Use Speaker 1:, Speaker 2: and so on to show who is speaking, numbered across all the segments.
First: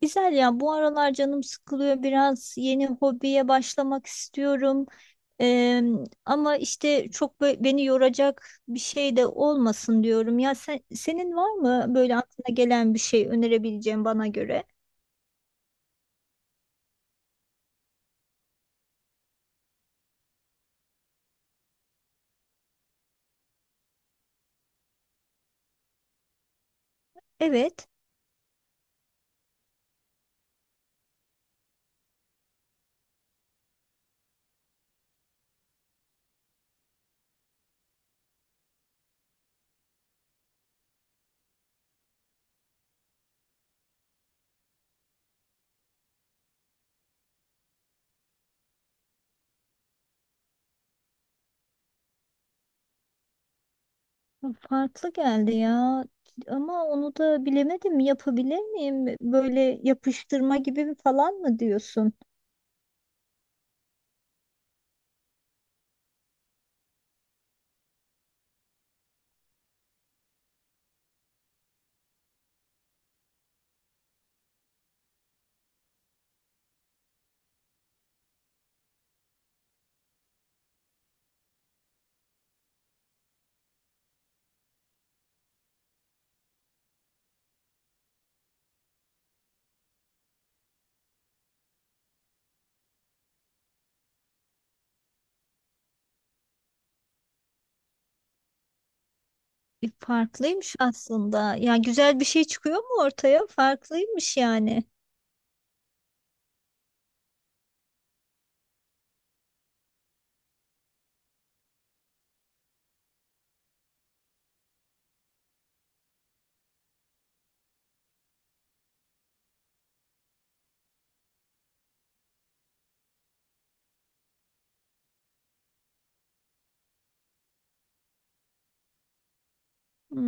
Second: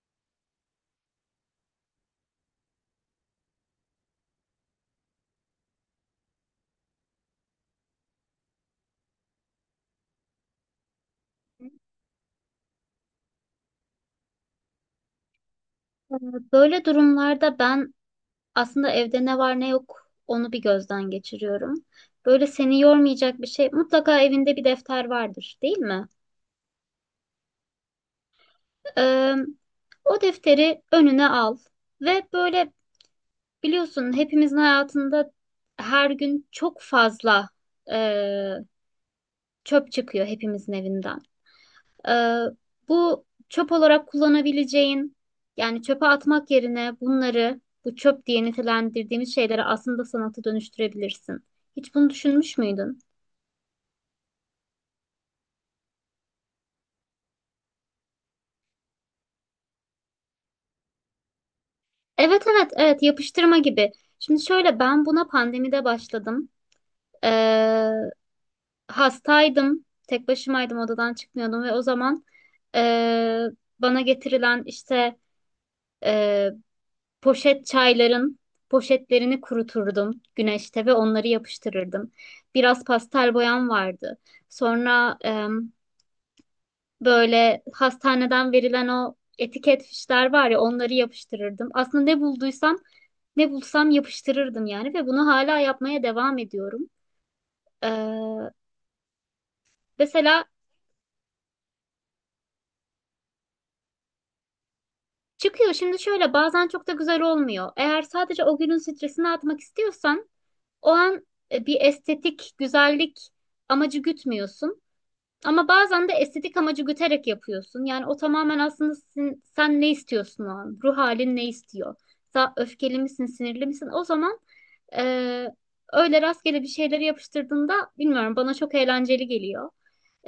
Speaker 1: Güzel ya, bu aralar canım sıkılıyor, biraz yeni hobiye başlamak istiyorum. Eee, Ama işte çok beni yoracak bir şey de olmasın diyorum ya, senin var
Speaker 2: Ee,
Speaker 1: mı böyle aklına gelen bir şey önerebileceğin bana göre?
Speaker 2: Böyle durumlarda ben aslında evde ne var ne yok onu bir gözden geçiriyorum. Böyle seni yormayacak bir şey mutlaka evinde bir defter vardır, değil mi?
Speaker 1: Evet,
Speaker 2: Ee, O defteri önüne al ve böyle biliyorsun hepimizin hayatında her gün çok fazla e, çöp çıkıyor hepimizin evinden. Ee, Bu çöp olarak kullanabileceğin yani çöpe atmak yerine bunları, bu çöp diye nitelendirdiğimiz şeyleri, aslında sanata dönüştürebilirsin. Hiç bunu düşünmüş müydün?
Speaker 1: farklı geldi ya, ama onu da bilemedim, yapabilir miyim böyle yapıştırma gibi bir falan mı diyorsun?
Speaker 2: Evet, evet, evet, yapıştırma gibi. Şimdi şöyle, ben buna pandemide başladım. Ee, Hastaydım. Tek başımaydım, odadan çıkmıyordum ve o zaman ee, bana getirilen işte ee, poşet çayların poşetlerini kuruturdum güneşte ve onları yapıştırırdım. Biraz pastel boyam vardı. Sonra böyle hastaneden verilen o etiket fişler var ya, onları yapıştırırdım. Aslında ne bulduysam, ne bulsam yapıştırırdım yani, ve bunu hala yapmaya devam ediyorum. Ee, mesela
Speaker 1: Farklıymış aslında ya, güzel bir şey çıkıyor mu ortaya, farklıymış yani.
Speaker 2: çıkıyor. Şimdi şöyle, bazen çok da güzel olmuyor. Eğer sadece o günün stresini atmak istiyorsan, o an bir estetik güzellik amacı gütmüyorsun. Ama bazen de estetik amacı güterek yapıyorsun. Yani o tamamen aslında, sen ne istiyorsun o an? Ruh halin ne istiyor? Sen öfkeli misin, sinirli misin? O zaman eee, öyle rastgele bir şeyleri yapıştırdığında, bilmiyorum, bana çok eğlenceli geliyor.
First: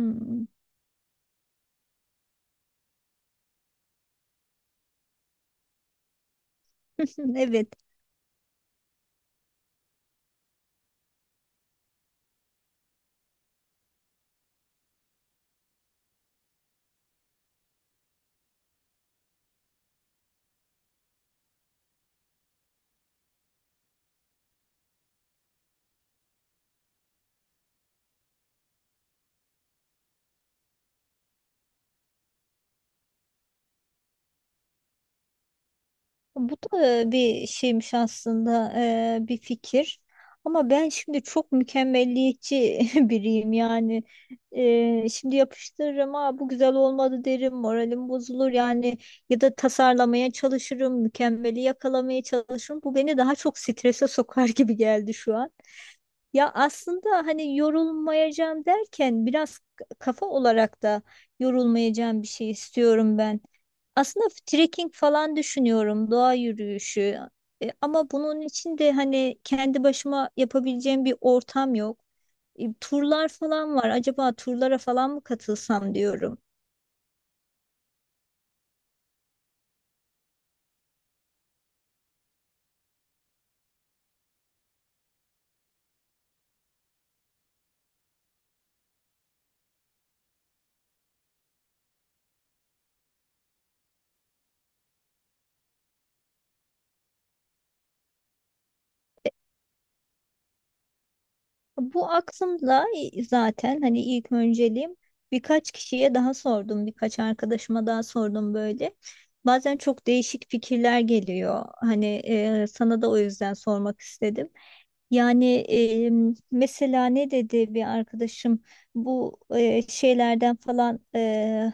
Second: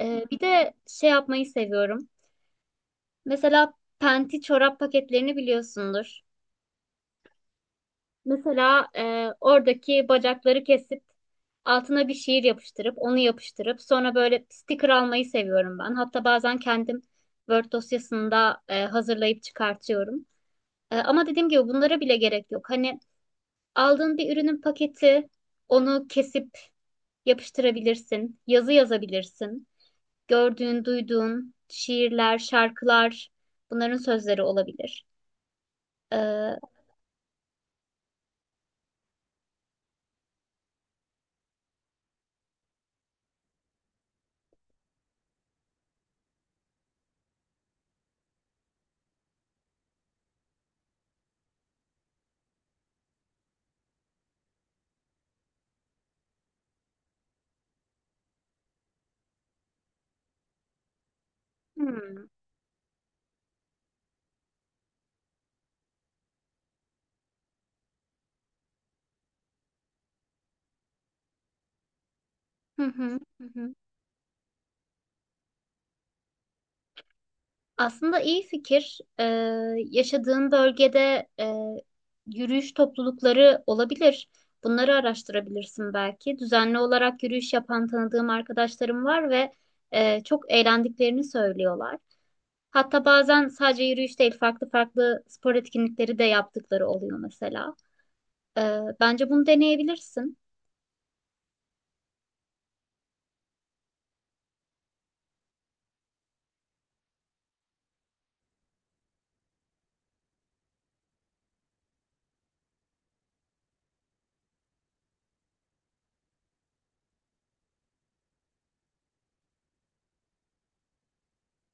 Speaker 2: Bir de şey yapmayı seviyorum. Mesela penti çorap paketlerini biliyorsundur.
Speaker 1: Evet,
Speaker 2: Mesela oradaki bacakları kesip altına bir şiir yapıştırıp, onu yapıştırıp sonra böyle sticker almayı seviyorum ben. Hatta bazen kendim Word dosyasında hazırlayıp çıkartıyorum. Ama dediğim gibi bunlara bile gerek yok. Hani aldığın bir ürünün paketi, onu kesip yapıştırabilirsin, yazı yazabilirsin. Gördüğün, duyduğun şiirler, şarkılar, bunların sözleri olabilir.
Speaker 1: bu
Speaker 2: E,
Speaker 1: da bir şeymiş aslında, bir fikir. Ama ben şimdi çok mükemmelliyetçi biriyim yani. Şimdi yapıştırırım, aa, bu güzel olmadı derim, moralim bozulur yani. Ya da tasarlamaya çalışırım, mükemmeli yakalamaya çalışırım. Bu beni daha çok strese sokar gibi geldi şu an. Ya aslında hani yorulmayacağım derken biraz kafa olarak da yorulmayacağım bir
Speaker 2: hmm.
Speaker 1: şey istiyorum ben. Aslında trekking falan düşünüyorum, doğa yürüyüşü. Ama bunun için de hani kendi başıma yapabileceğim bir ortam yok.
Speaker 2: Hı hı,
Speaker 1: Turlar
Speaker 2: hı hı.
Speaker 1: falan var. Acaba turlara falan mı katılsam diyorum.
Speaker 2: Aslında iyi fikir. Yaşadığın bölgede yürüyüş toplulukları olabilir. Bunları araştırabilirsin belki. Düzenli olarak yürüyüş yapan tanıdığım arkadaşlarım var ve çok eğlendiklerini söylüyorlar. Hatta bazen sadece yürüyüş değil, farklı farklı spor etkinlikleri de yaptıkları oluyor mesela. Bence bunu deneyebilirsin.
Speaker 1: Bu aklımda zaten, hani ilk önceliğim, birkaç kişiye daha sordum, birkaç arkadaşıma daha sordum böyle. Bazen çok değişik fikirler geliyor. Hani sana da o yüzden sormak istedim. Yani mesela ne dedi bir arkadaşım, bu şeylerden falan,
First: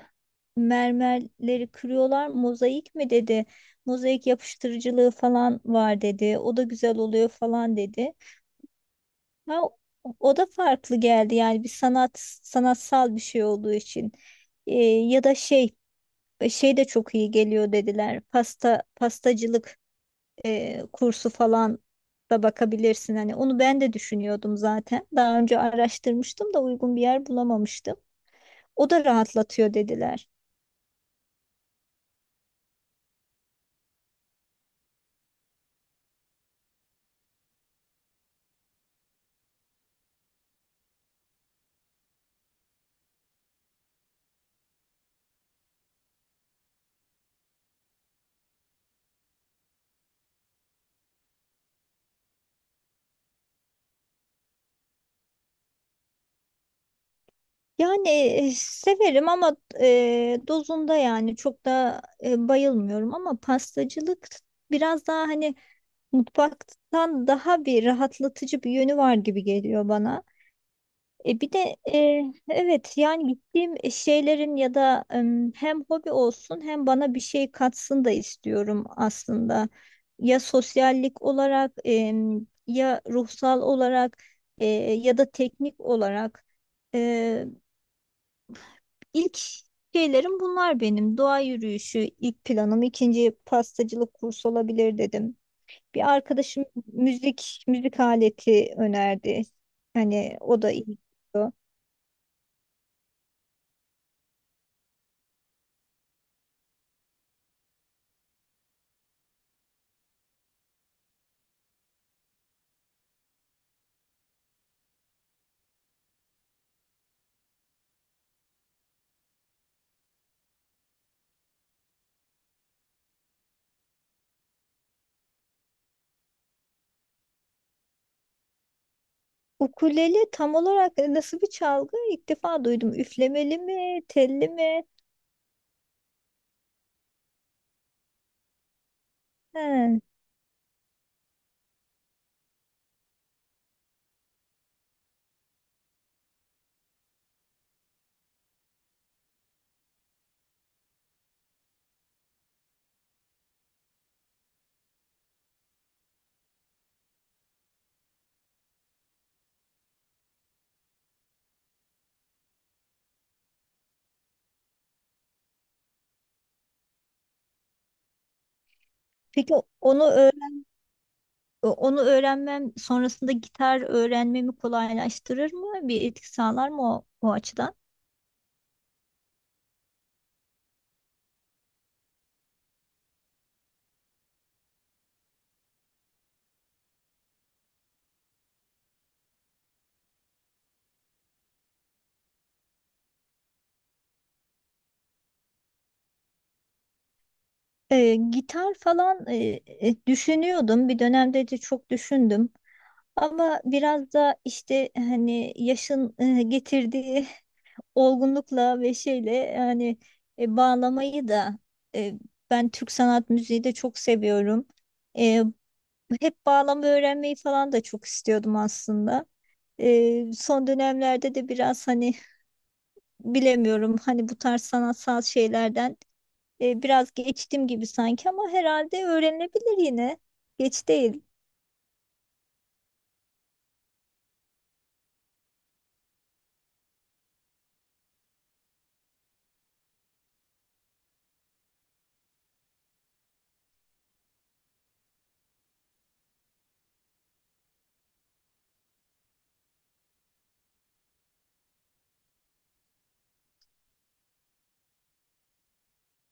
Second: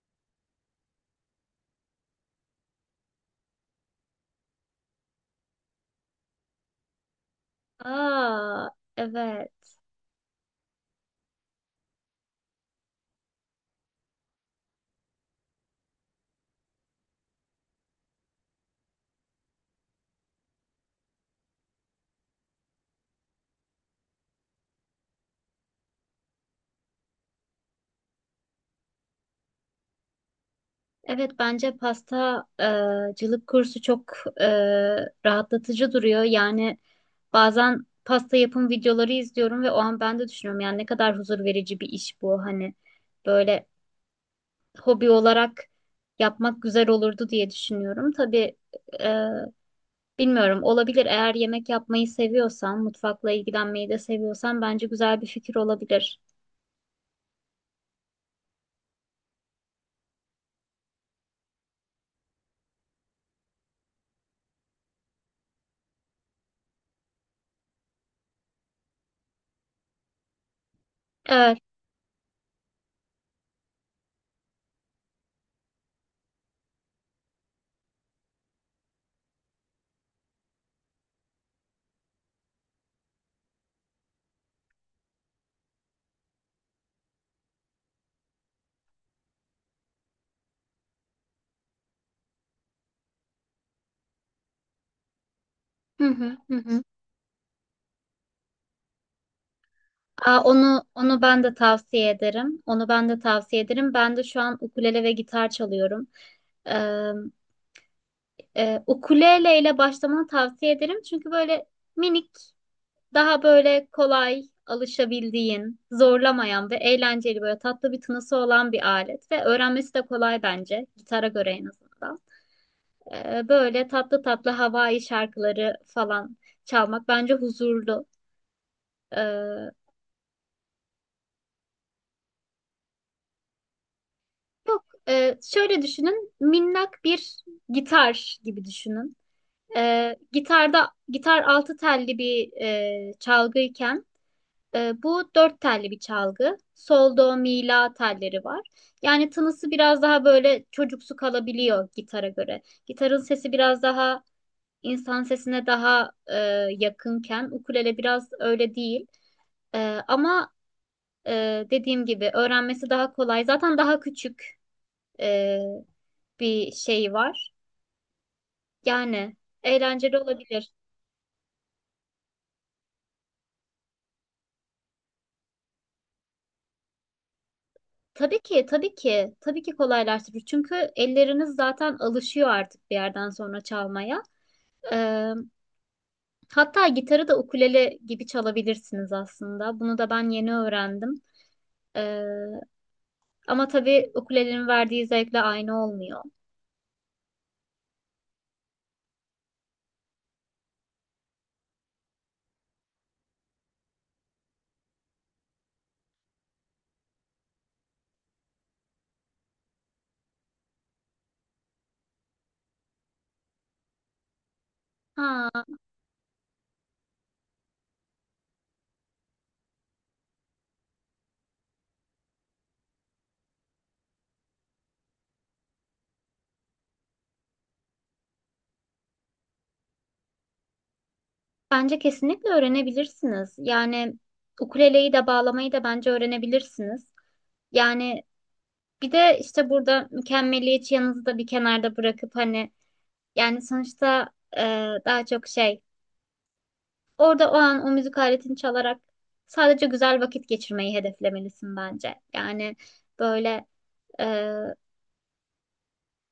Speaker 1: mermerleri kırıyorlar, mozaik mi dedi. Mozaik yapıştırıcılığı falan var dedi. O da güzel oluyor falan dedi.
Speaker 2: Aa,
Speaker 1: Ha,
Speaker 2: evet.
Speaker 1: o da farklı geldi yani, bir sanatsal bir şey olduğu için. Ya da şey, şey de çok iyi geliyor dediler, pastacılık kursu falan da bakabilirsin, hani onu ben de düşünüyordum zaten, daha önce araştırmıştım da uygun bir yer bulamamıştım. O da rahatlatıyor dediler.
Speaker 2: Evet, bence pasta cılık kursu çok e, rahatlatıcı duruyor. Yani bazen pasta yapım videoları izliyorum ve o an ben de düşünüyorum yani ne kadar huzur verici bir iş bu. Hani böyle hobi olarak yapmak güzel olurdu diye düşünüyorum. Tabii e, bilmiyorum, olabilir. Eğer yemek yapmayı seviyorsan, mutfakla ilgilenmeyi de seviyorsan, bence güzel bir fikir olabilir.
Speaker 1: Yani severim, ama dozunda yani, çok da bayılmıyorum, ama pastacılık biraz daha hani mutfaktan daha bir rahatlatıcı bir yönü var gibi geliyor bana. E bir
Speaker 2: Evet.
Speaker 1: de evet, yani gittiğim şeylerin ya da em, hem hobi olsun hem bana bir şey katsın da istiyorum aslında. Ya sosyallik olarak em, ya ruhsal olarak, e, ya da teknik olarak. E, ilk şeylerim bunlar benim. Doğa yürüyüşü ilk planım, ikinci pastacılık kursu olabilir dedim.
Speaker 2: Hı
Speaker 1: Bir
Speaker 2: hı, hı
Speaker 1: arkadaşım
Speaker 2: hı.
Speaker 1: müzik aleti önerdi. Hani
Speaker 2: Aa,
Speaker 1: o da
Speaker 2: onu
Speaker 1: iyi.
Speaker 2: onu ben de tavsiye ederim. Onu ben de tavsiye ederim. Ben de şu an ukulele ve gitar çalıyorum. Ee, Ukulele ile başlamanı tavsiye ederim. Çünkü böyle minik, daha böyle kolay alışabildiğin, zorlamayan ve eğlenceli, böyle tatlı bir tınısı olan bir alet ve öğrenmesi de kolay bence gitara göre en azından. Böyle tatlı tatlı havai şarkıları falan çalmak bence huzurlu. Ee,
Speaker 1: Ukulele tam olarak nasıl bir çalgı? İlk defa duydum. Üflemeli mi, telli mi?
Speaker 2: Yok, şöyle düşünün, minnak bir gitar gibi düşünün.
Speaker 1: He.
Speaker 2: Gitarda, gitar altı telli bir çalgıyken, bu dört telli bir çalgı. Sol, do, mi, la telleri var. Yani tınısı biraz daha böyle çocuksu kalabiliyor gitara göre. Gitarın sesi biraz daha insan sesine daha yakınken, ukulele biraz öyle değil. E, ama dediğim gibi öğrenmesi daha kolay. Zaten daha küçük e, bir şey var. Yani
Speaker 1: Peki onu
Speaker 2: eğlenceli
Speaker 1: öğren-
Speaker 2: olabilir.
Speaker 1: onu öğrenmem sonrasında gitar öğrenmemi kolaylaştırır mı? Bir etki sağlar mı o açıdan?
Speaker 2: Tabii ki, tabii ki, tabii ki kolaylaştırır. Çünkü elleriniz zaten alışıyor artık bir yerden sonra çalmaya. Ee, Hatta gitarı da ukulele gibi çalabilirsiniz aslında. Bunu da ben yeni öğrendim. Ee, Ama tabii ukulelenin verdiği zevkle aynı olmuyor.
Speaker 1: Gitar falan, düşünüyordum. Bir dönemde de çok düşündüm. Ama biraz da işte hani yaşın getirdiği olgunlukla ve şeyle yani, bağlamayı da, e, ben Türk sanat müziği de çok seviyorum. E,
Speaker 2: Ha,
Speaker 1: Hep bağlama öğrenmeyi falan da çok istiyordum aslında. Son dönemlerde de biraz hani bilemiyorum, hani bu tarz sanatsal şeylerden biraz geçtim gibi sanki, ama herhalde öğrenilebilir yine. Geç değil.
Speaker 2: bence kesinlikle öğrenebilirsiniz. Yani ukuleleyi de bağlamayı da bence öğrenebilirsiniz. Yani bir de işte burada mükemmeliyetçi yanınızı da bir kenarda bırakıp, hani yani sonuçta, e, daha çok şey orada o an o müzik aletini çalarak sadece güzel vakit geçirmeyi hedeflemelisin bence. Yani böyle, e,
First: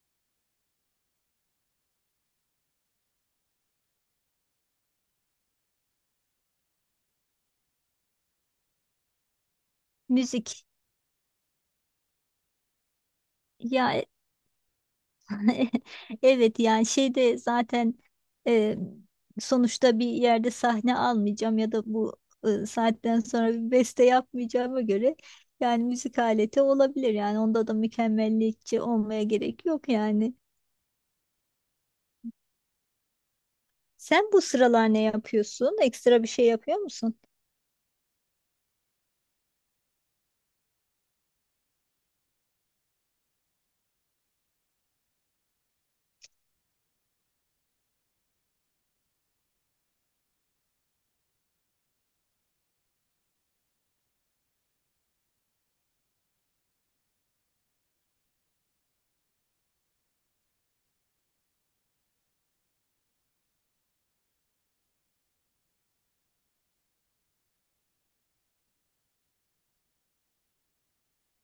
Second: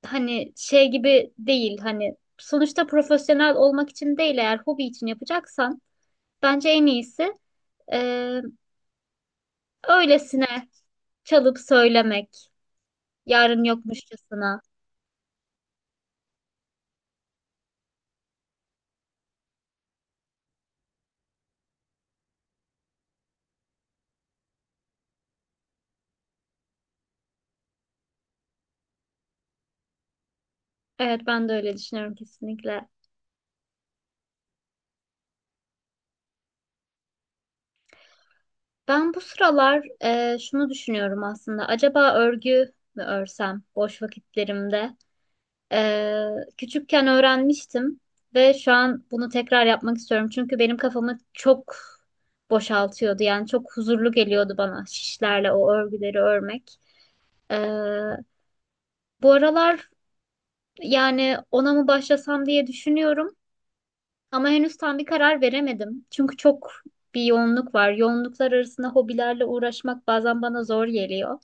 Speaker 2: hani şey gibi değil, hani sonuçta profesyonel olmak için değil, eğer hobi için yapacaksan bence en iyisi e,
Speaker 1: Müzik.
Speaker 2: öylesine çalıp söylemek, yarın
Speaker 1: Ya
Speaker 2: yokmuşçasına.
Speaker 1: evet, yani şeyde zaten e, sonuçta bir yerde sahne almayacağım ya da bu saatten sonra bir beste yapmayacağıma göre, yani müzik aleti olabilir yani, onda da mükemmelliyetçi olmaya gerek yok yani.
Speaker 2: Evet, ben de öyle düşünüyorum kesinlikle.
Speaker 1: Sen bu sıralar ne yapıyorsun? Ekstra bir şey yapıyor musun?
Speaker 2: Ben bu sıralar şunu düşünüyorum aslında, acaba örgü mü örsem boş vakitlerimde? Ee, Küçükken öğrenmiştim ve şu an bunu tekrar yapmak istiyorum. Çünkü benim kafamı çok boşaltıyordu. Yani çok huzurlu geliyordu bana şişlerle o örgüleri örmek. Ee, Bu aralar yani ona mı başlasam diye düşünüyorum. Ama henüz tam bir karar veremedim. Çünkü çok bir yoğunluk var. Yoğunluklar arasında hobilerle uğraşmak bazen bana zor geliyor.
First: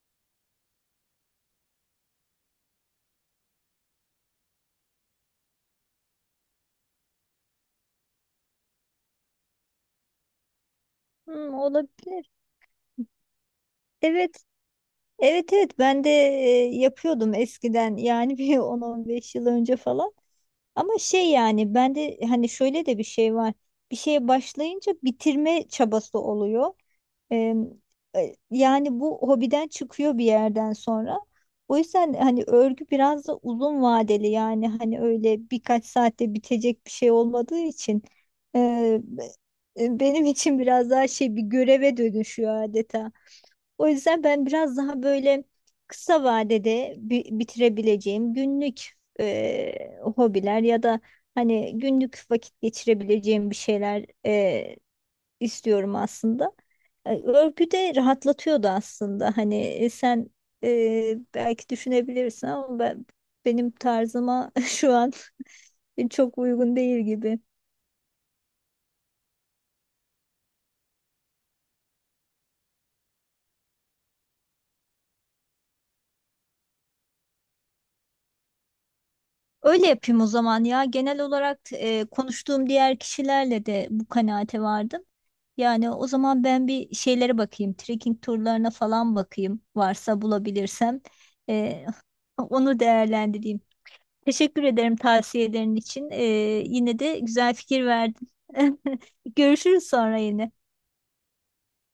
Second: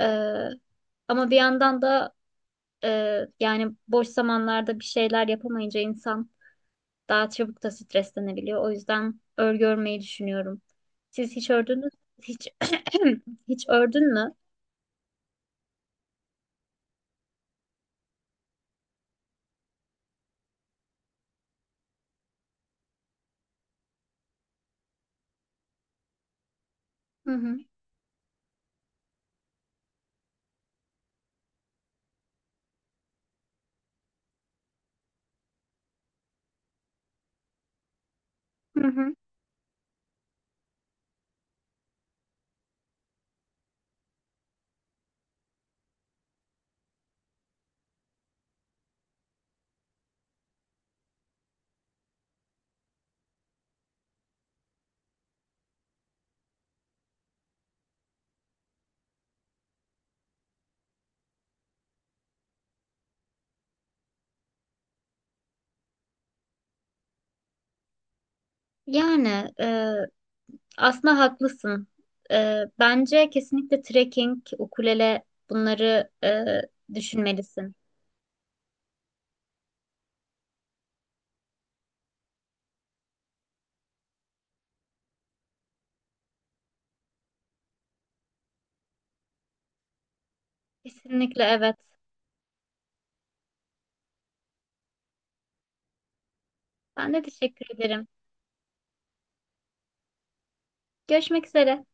Speaker 2: Ee, Ama bir yandan da, yani boş zamanlarda bir şeyler yapamayınca insan daha çabuk da streslenebiliyor. O yüzden örgü örmeyi düşünüyorum. Siz hiç
Speaker 1: Hmm,
Speaker 2: ördünüz
Speaker 1: olabilir.
Speaker 2: hiç hiç ördün mü?
Speaker 1: Evet, evet evet, ben de yapıyordum eskiden yani, bir 10-15 yıl önce falan. Ama şey, yani bende hani şöyle de bir şey var. Bir şeye başlayınca bitirme çabası oluyor.
Speaker 2: Hı
Speaker 1: Ee,
Speaker 2: hı.
Speaker 1: Yani bu hobiden çıkıyor bir yerden sonra. O yüzden hani örgü biraz da uzun vadeli, yani hani öyle birkaç saatte bitecek bir şey olmadığı için,
Speaker 2: Hı
Speaker 1: e,
Speaker 2: hı.
Speaker 1: be- benim için biraz daha şey, bir göreve dönüşüyor adeta. O yüzden ben biraz daha böyle kısa vadede bitirebileceğim günlük hobiler ya da hani günlük vakit geçirebileceğim bir şeyler istiyorum aslında. E, örgü de rahatlatıyordu aslında. Hani sen belki düşünebilirsin, ama benim tarzıma şu an çok uygun değil gibi.
Speaker 2: Yani aslında haklısın. Bence kesinlikle trekking, ukulele, bunları düşünmelisin.
Speaker 1: Öyle yapayım o zaman ya. Genel olarak konuştuğum diğer kişilerle de bu kanaate vardım. Yani o zaman ben bir şeylere bakayım. Trekking turlarına falan bakayım. Varsa bulabilirsem.
Speaker 2: Kesinlikle evet.
Speaker 1: Ee, onu değerlendireyim. Teşekkür ederim tavsiyelerin için. Yine
Speaker 2: Ben
Speaker 1: de
Speaker 2: de
Speaker 1: güzel
Speaker 2: teşekkür
Speaker 1: fikir
Speaker 2: ederim.
Speaker 1: verdin. Görüşürüz sonra yine.
Speaker 2: Görüşmek üzere.